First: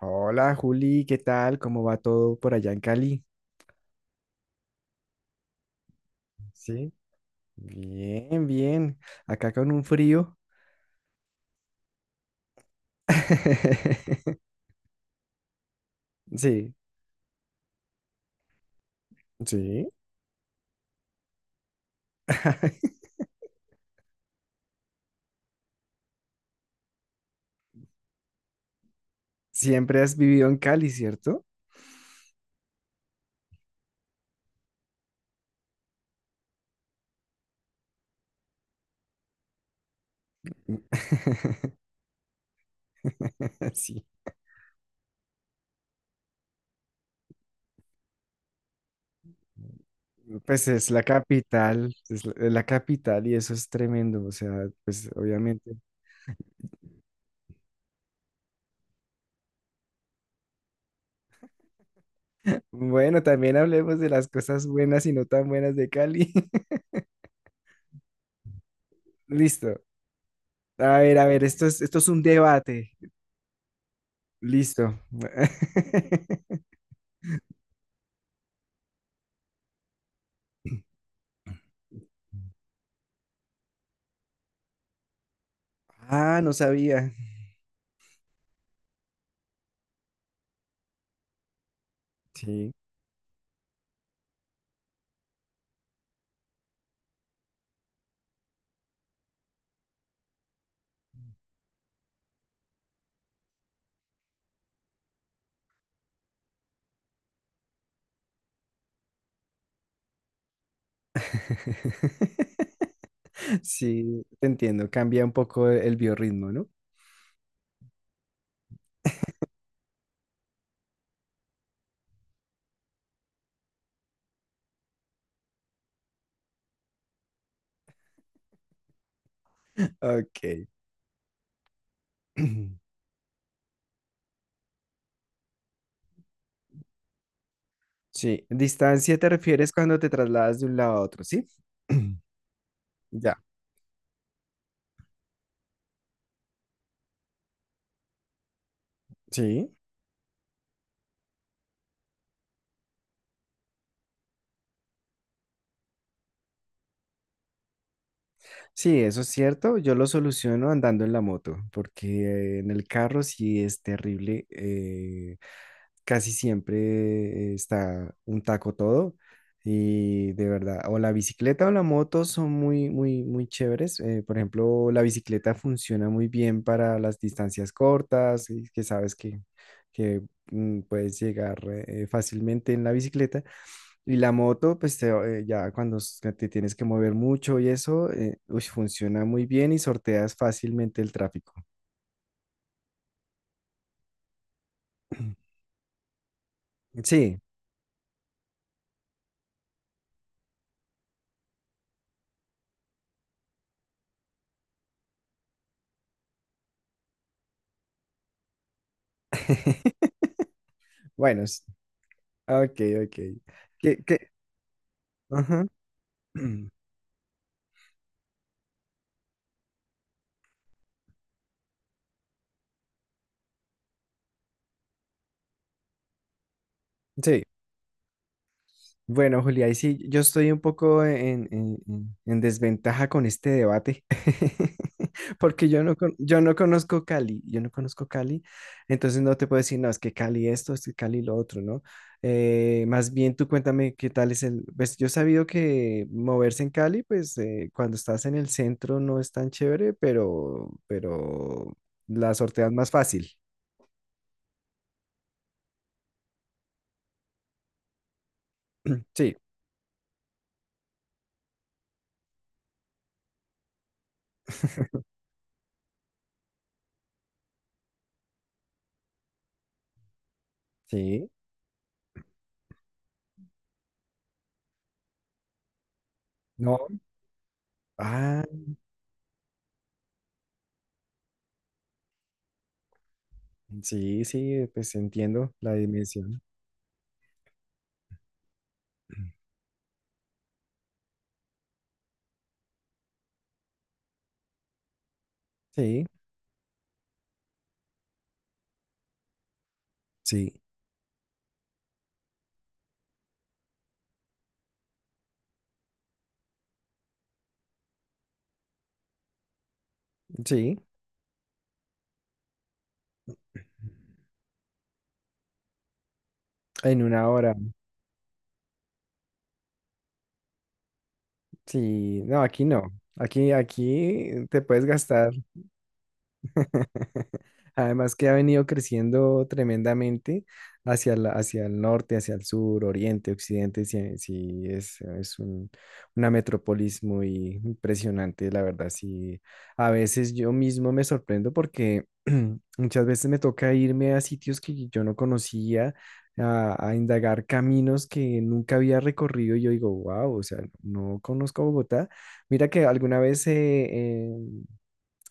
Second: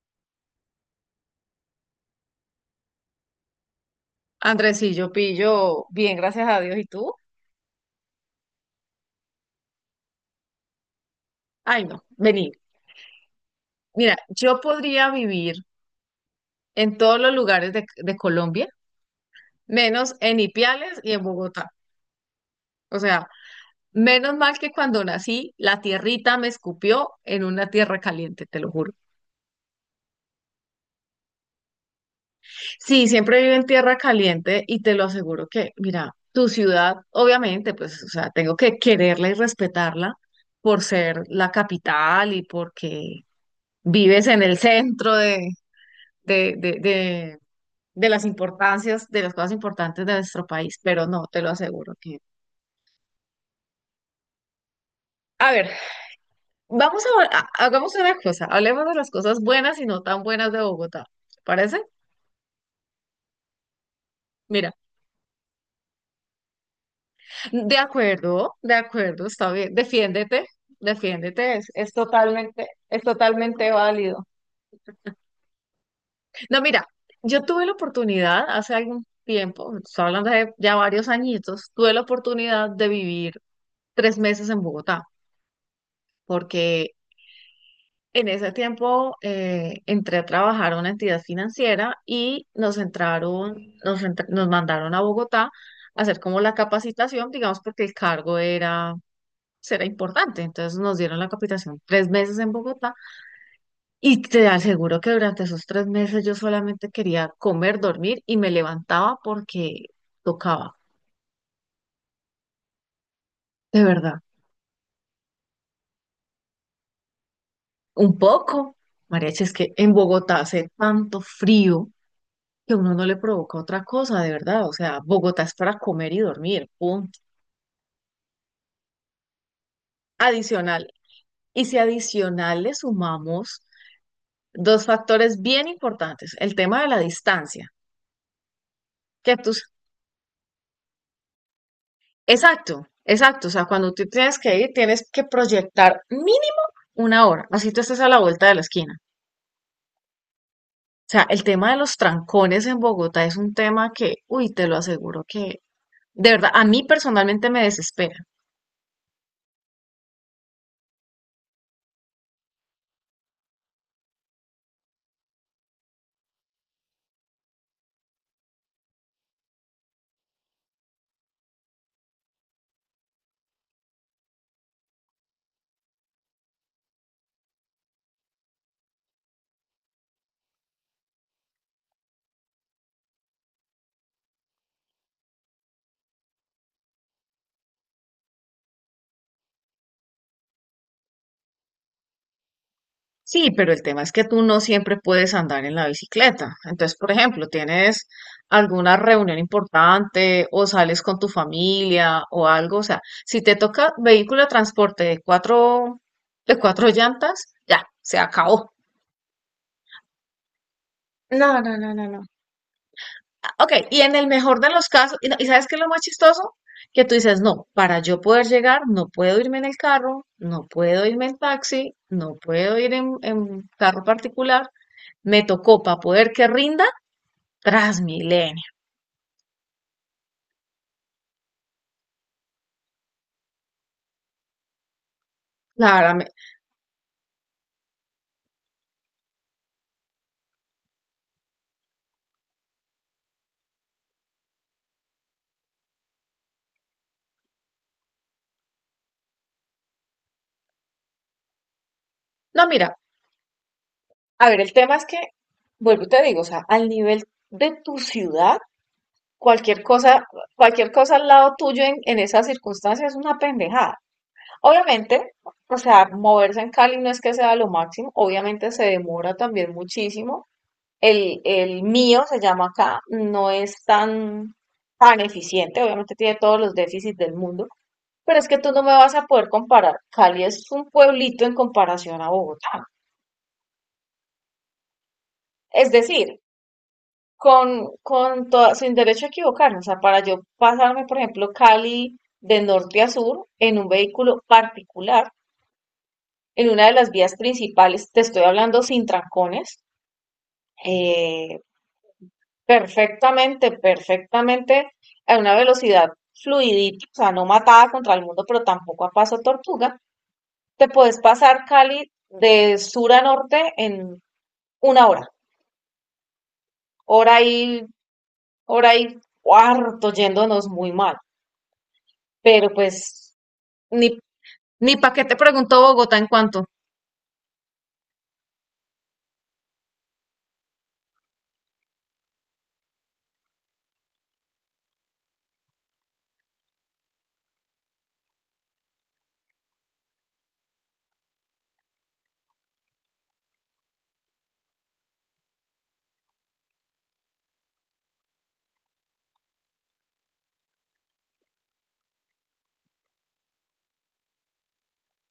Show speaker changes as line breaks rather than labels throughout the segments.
Hola Juli, ¿qué tal? ¿Cómo va todo por allá en Cali?
Andrés, sí, yo pillo bien, gracias a Dios. ¿Y
Sí,
tú?
bien, bien. Acá con un frío.
Ay, no, vení. Mira, yo podría vivir
Sí,
en todos los lugares de Colombia,
sí.
menos en Ipiales y en Bogotá. O sea, menos mal que cuando nací, la tierrita me escupió en una tierra caliente, te lo juro.
Siempre has vivido en Cali, ¿cierto?
Sí, siempre vivo en tierra caliente y te lo aseguro que, mira, tu ciudad, obviamente, pues, o sea, tengo que quererla y respetarla por ser la capital y porque
Sí.
vives en el centro de de, de, de, de las importancias, de las cosas importantes de nuestro
Pues
país,
es la
pero no, te lo aseguro
capital,
que...
es la capital y eso es tremendo. O sea, pues
A ver,
obviamente.
hagamos una cosa, hablemos de las cosas buenas y no tan buenas de Bogotá, ¿te parece?
Bueno, también hablemos de las cosas
Mira,
buenas y no tan buenas de Cali.
de acuerdo, está bien,
Listo.
defiéndete,
A ver,
defiéndete,
esto
es,
es,
es
esto es un
totalmente,
debate.
es totalmente válido.
Listo.
No, mira, yo tuve la oportunidad hace algún tiempo, estoy hablando de ya varios añitos, tuve la oportunidad de vivir 3 meses en Bogotá,
Ah, no
porque
sabía.
en ese tiempo entré a trabajar a una entidad financiera y
Sí.
nos entraron, nos, entr- nos mandaron a Bogotá a hacer como la capacitación, digamos, porque el cargo era importante. Entonces nos dieron la capacitación 3 meses en Bogotá y te aseguro que durante esos 3 meses yo solamente quería comer, dormir y me levantaba porque tocaba, de verdad.
Sí, te entiendo. Cambia un poco el biorritmo, ¿no?
Un poco, María, es que en Bogotá hace tanto frío que uno no le provoca otra cosa, de verdad. O sea, Bogotá es para comer y dormir, punto.
Ok.
Adicional. Y si adicional le sumamos dos factores bien importantes, el tema de la distancia,
Sí, distancia te
que tus...
refieres cuando te trasladas de un lado a otro, ¿sí?
Exacto,
Ya.
exacto. O sea, cuando tú tienes que ir, tienes que proyectar mínimo una hora, así tú estés a la vuelta de la esquina.
Sí,
O sea, el tema de los trancones en Bogotá es un tema que, uy, te lo aseguro que, de verdad, a mí personalmente me desespera.
sí, eso es cierto. Yo lo soluciono andando en la moto, porque en el carro sí es terrible. Casi siempre está un taco todo y de verdad, o la bicicleta o la moto son muy, muy, muy chéveres. Por ejemplo, la bicicleta funciona muy bien para las distancias cortas, y que sabes que, que puedes llegar fácilmente en la bicicleta. Y la moto, pues ya cuando te tienes que mover mucho y eso, uy, funciona muy bien y sorteas fácilmente el tráfico.
Sí, pero el tema es que tú no siempre puedes andar en la bicicleta. Entonces, por
Sí.
ejemplo, tienes alguna reunión importante o sales con tu familia o algo. O sea, si te toca vehículo de transporte de cuatro llantas, ya, se acabó.
Bueno,
No, no, no, no, no.
ah, ok, ok.
Ok, y
¿Qué,
en el
qué?
mejor de los casos, y, no- ¿y
Ajá.
sabes qué es lo más chistoso? Que tú dices, no, para yo poder llegar, no puedo irme en el carro, no puedo irme en taxi, no puedo ir en carro particular, me tocó para poder que rinda
Sí.
Transmilenio.
Bueno, Julia, ahí sí, yo estoy un poco en desventaja con este debate, porque
La verdad me...
yo no conozco Cali, yo no conozco Cali, entonces no te puedo decir, no, es que Cali esto, es que Cali lo otro, ¿no? Más bien tú cuéntame qué tal es el, pues yo he sabido que moverse en Cali, pues cuando estás en el centro no es tan chévere, pero la
No,
sorteas
mira,
más fácil.
a ver, el tema es que, vuelvo y te digo, o sea, al nivel de tu ciudad,
Sí,
cualquier cosa, cualquier cosa al lado tuyo en esas circunstancias es una pendejada. Obviamente, o sea, moverse en Cali no es que sea lo máximo, obviamente se demora también muchísimo.
sí.
El mío se llama acá, no es tan eficiente, obviamente tiene todos los
No.
déficits del mundo. Pero
Ah,
es que tú no me vas a poder comparar. Cali es un pueblito en comparación a Bogotá.
sí, sí, pues entiendo la
Es decir,
dimensión.
sin derecho a equivocarme. O sea, para yo pasarme, por ejemplo, Cali de norte a sur en un vehículo particular,
Sí,
en una de las vías principales, te estoy hablando sin trancones,
sí,
eh, perfectamente, perfectamente a una velocidad fluidita, o sea, no matada contra el mundo, pero tampoco a paso tortuga,
sí.
te puedes pasar Cali de sur a norte en una hora,
En una
hora
hora.
y, hora y cuarto yéndonos muy mal.
Sí, no, aquí
Pero
no.
pues,
Aquí,
ni,
aquí te puedes
ni pa' qué
gastar.
te pregunto Bogotá en cuanto.
Además que ha venido creciendo tremendamente hacia el norte, hacia el sur, oriente, occidente, sí, sí, es una metrópolis muy impresionante, la verdad, sí. A veces yo mismo me sorprendo porque muchas veces me toca irme a sitios que yo no conocía, a indagar caminos que nunca había recorrido y yo digo, wow, o sea, no conozco Bogotá. Mira que alguna vez eh,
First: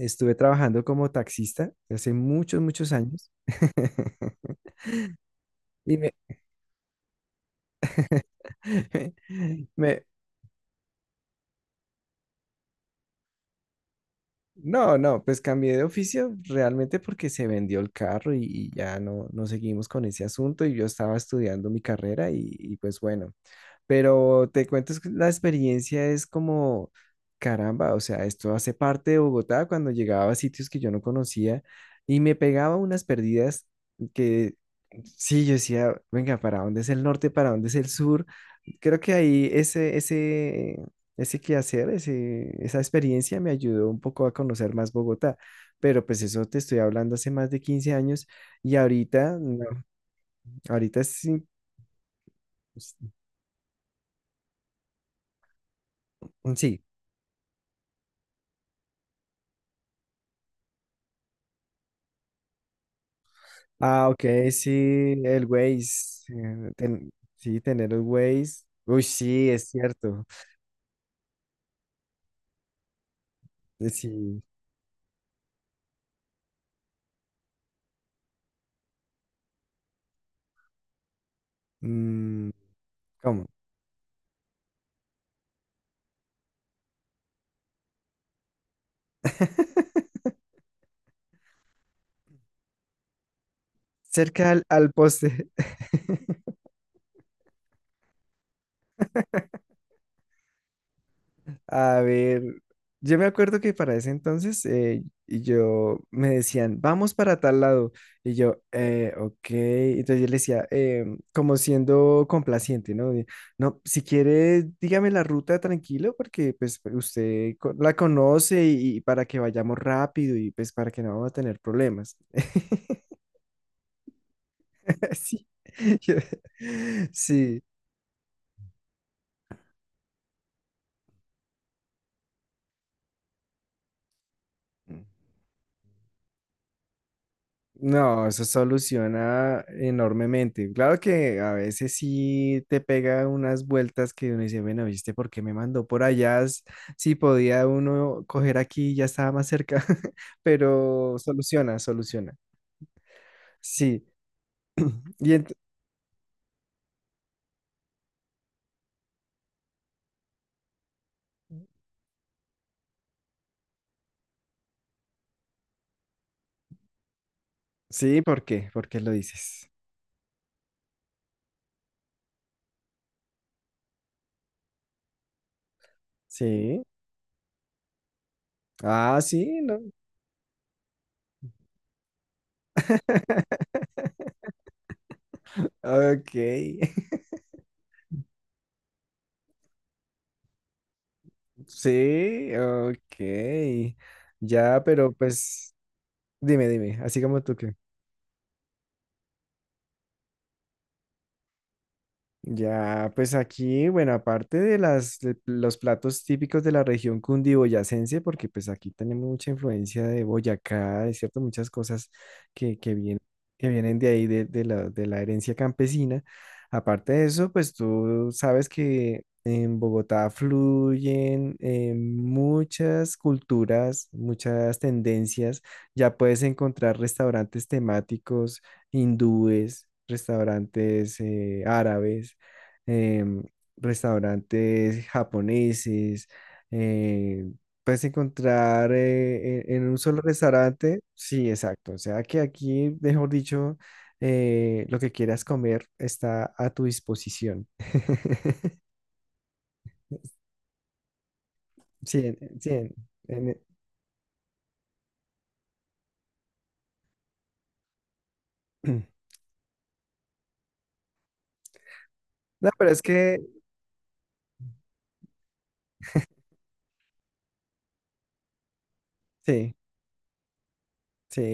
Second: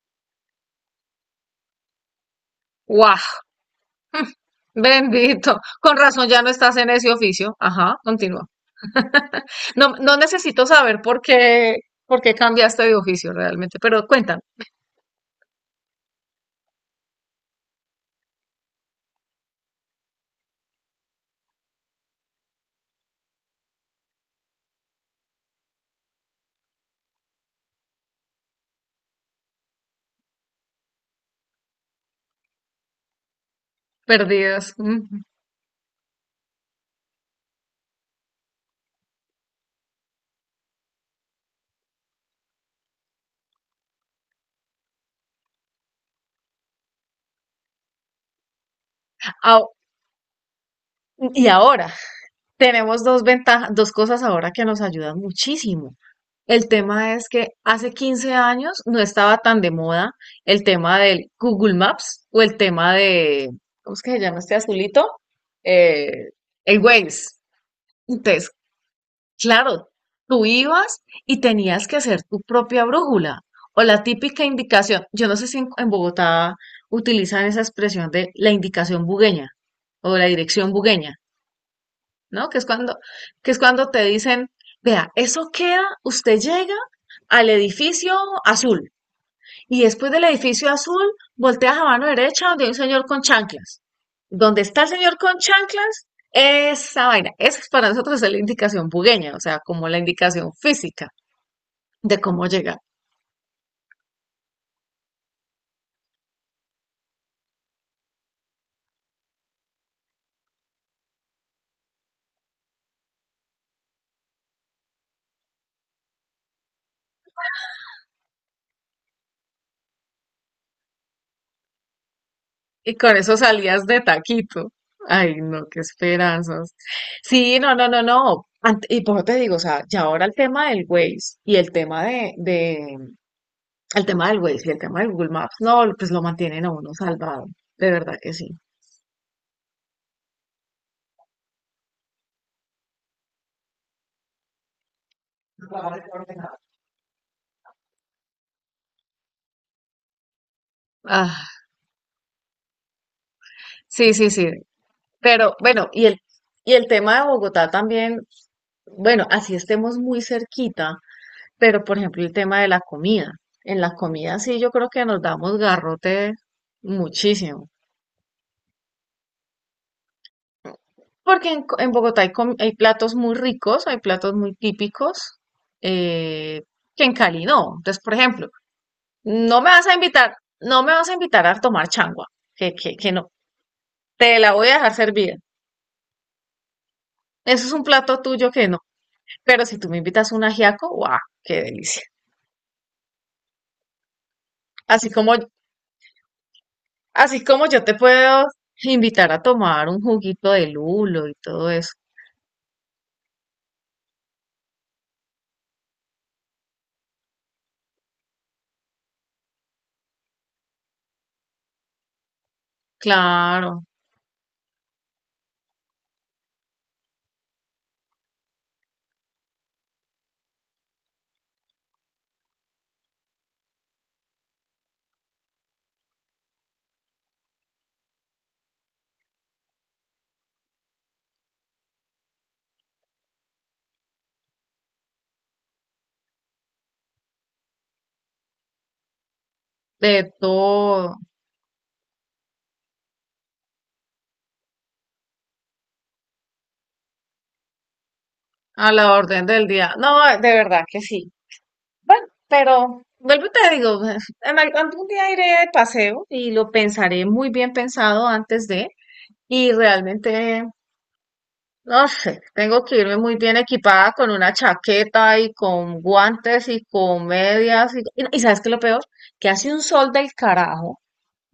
estuve trabajando como taxista hace muchos, muchos
¡Guau!
años.
Bendito.
Y
Con
me,
razón ya no estás en ese oficio. Ajá, continúa. No,
me-
no necesito saber por qué cambiaste de oficio realmente, pero cuentan,
no, no, pues cambié de oficio realmente porque se vendió el carro y ya no seguimos con ese asunto y yo estaba estudiando mi carrera y pues bueno. Pero te cuento es que la experiencia es como, caramba, o sea, esto hace parte de Bogotá cuando llegaba a sitios que yo no conocía y me pegaba unas perdidas que
perdidas. Ujú.
sí, yo decía, venga, ¿para dónde es el norte? ¿Para dónde es el sur? Creo que ahí ese quehacer, esa experiencia me ayudó un poco a conocer más Bogotá. Pero pues eso te estoy hablando hace más de 15 años y ahorita,
Ao...
no, ahorita sí,
Y ahora, tenemos dos ventajas, dos cosas ahora que nos ayudan muchísimo. El
sí,
tema es que hace 15 años no estaba tan de moda el tema del Google Maps o el tema de, ¿cómo es
ah,
que se
ok,
llama este
sí,
azulito?
el Waze.
Eh, el Waze.
Sí, tener el
Entonces,
Waze. Uy, sí, es
claro,
cierto.
tú ibas y tenías que hacer tu propia brújula o la
Sí.
típica indicación. Yo no sé si en Bogotá utilizan esa expresión de la indicación bugueña o la dirección bugueña. ¿No?
mm, ¿Cómo?
Que es cuando te dicen, vea, eso queda, usted llega al edificio azul y después del edificio azul volteas a mano derecha donde hay un señor con chanclas.
Cerca al,
Donde está el
al
señor con
poste.
chanclas, esa vaina. Esa es para nosotros es la indicación bugueña, o sea, como la indicación física
A
de
ver,
cómo llegar.
yo me acuerdo que para ese entonces y yo me decían, vamos para tal lado. Y yo, ok. Entonces yo le decía, como siendo complaciente, ¿no? No, si quiere, dígame la ruta tranquilo, porque pues usted la conoce y para que vayamos rápido y pues para que no vamos a tener problemas.
Y con eso salías de taquito. Ay,
Sí.
no, qué
Yo-
esperanzas. Sí,
sí.
no, no, no, no. Ant- y por eso te digo, o sea, ya ahora el tema del Waze y el tema el tema del Waze y el tema del Google Maps, no, pues lo mantienen a uno salvado, de verdad
No,
que
eso
sí.
soluciona enormemente. Claro que a veces sí te pega unas vueltas que uno dice, bueno, ¿viste por qué me mandó por allá? Si podía uno coger aquí, ya estaba más cerca, pero
Ah,
soluciona, soluciona. Sí,
sí, sí, sí.
y
Pero bueno, y el tema de Bogotá también, bueno, así estemos muy cerquita, pero por ejemplo el tema de la comida. En la comida sí yo creo que nos damos garrote muchísimo.
sí, ¿por qué? ¿Por qué lo dices?
Porque en Bogotá hay platos muy ricos, hay platos muy típicos, eh,
Sí.
que en Cali no. Entonces, por ejemplo,
Ah, sí,
no me
no.
vas a invitar, no me vas a invitar a tomar changua, que no. Te la voy a dejar servida.
Ok.
Eso es un plato tuyo que no. Pero si tú me invitas un ajiaco, ¡guau! ¡Qué delicia!
Sí, ok. Ya,
Así
pero
como,
pues dime, dime, así como
así
tú
como
que.
yo te puedo invitar a tomar un juguito de lulo y todo eso.
Ya, pues aquí, bueno, aparte de los platos típicos de la región cundiboyacense, porque pues aquí tenemos mucha influencia de Boyacá, es cierto, muchas cosas que, que, vienen, que
Claro,
vienen de ahí, de la herencia campesina. Aparte de eso, pues tú sabes que en Bogotá fluyen muchas culturas, muchas tendencias. Ya puedes encontrar restaurantes temáticos hindúes, restaurantes árabes em, restaurantes japoneses, eh, puedes encontrar en un solo
de
restaurante,
todo,
sí, exacto, o sea que aquí, mejor dicho, lo que quieras comer está a tu disposición.
a la orden del día. No, de verdad que sí.
Sí,
Bueno,
sí,
pero vuelvo y
en-
te digo, en algún día iré de paseo y lo pensaré muy bien pensado antes de, y realmente no sé,
no,
tengo
pero
que
es
irme muy
que,
bien equipada con una chaqueta y con guantes y con medias. Y ¿sabes qué es lo peor? Que hace
sí,
un sol del carajo,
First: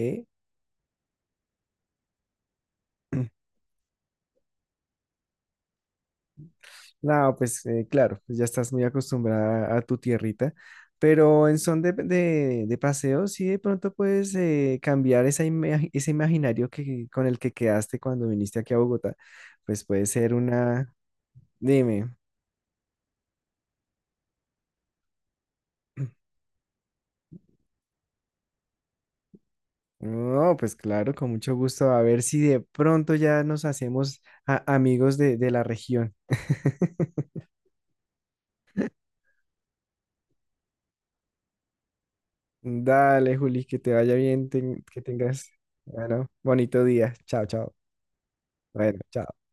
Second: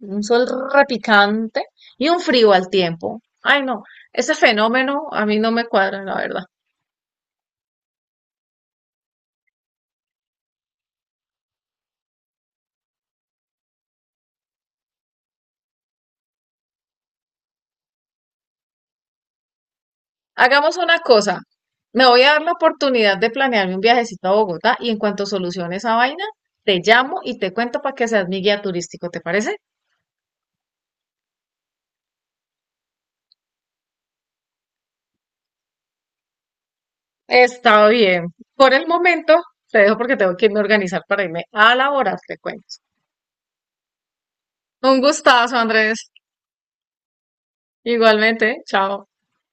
un sol repicante y un frío al tiempo. Ay, no, ese fenómeno a mí no me cuadra, la verdad.
No, pues claro, pues ya estás muy acostumbrada a tu tierrita, pero en son de paseo, sí de pronto puedes cambiar esa ese imaginario que, con el que quedaste cuando viniste aquí a Bogotá, pues puede ser
Hagamos
una,
una cosa, me
dime,
voy a dar la oportunidad de planearme un viajecito a Bogotá y en cuanto solucione esa vaina, te llamo y te cuento para que seas mi guía turístico, ¿te parece?
no, pues claro, con mucho gusto, a ver si de pronto ya nos hacemos amigos de la región.
Está bien. Por el momento te dejo porque tengo que irme a organizar para irme a laborar, te cuento.
Dale, Juli, que te vaya bien,
Un
que tengas,
gustazo, Andrés.
bueno, bonito día, chao, chao,
Igualmente,
bueno,
chao.
chao.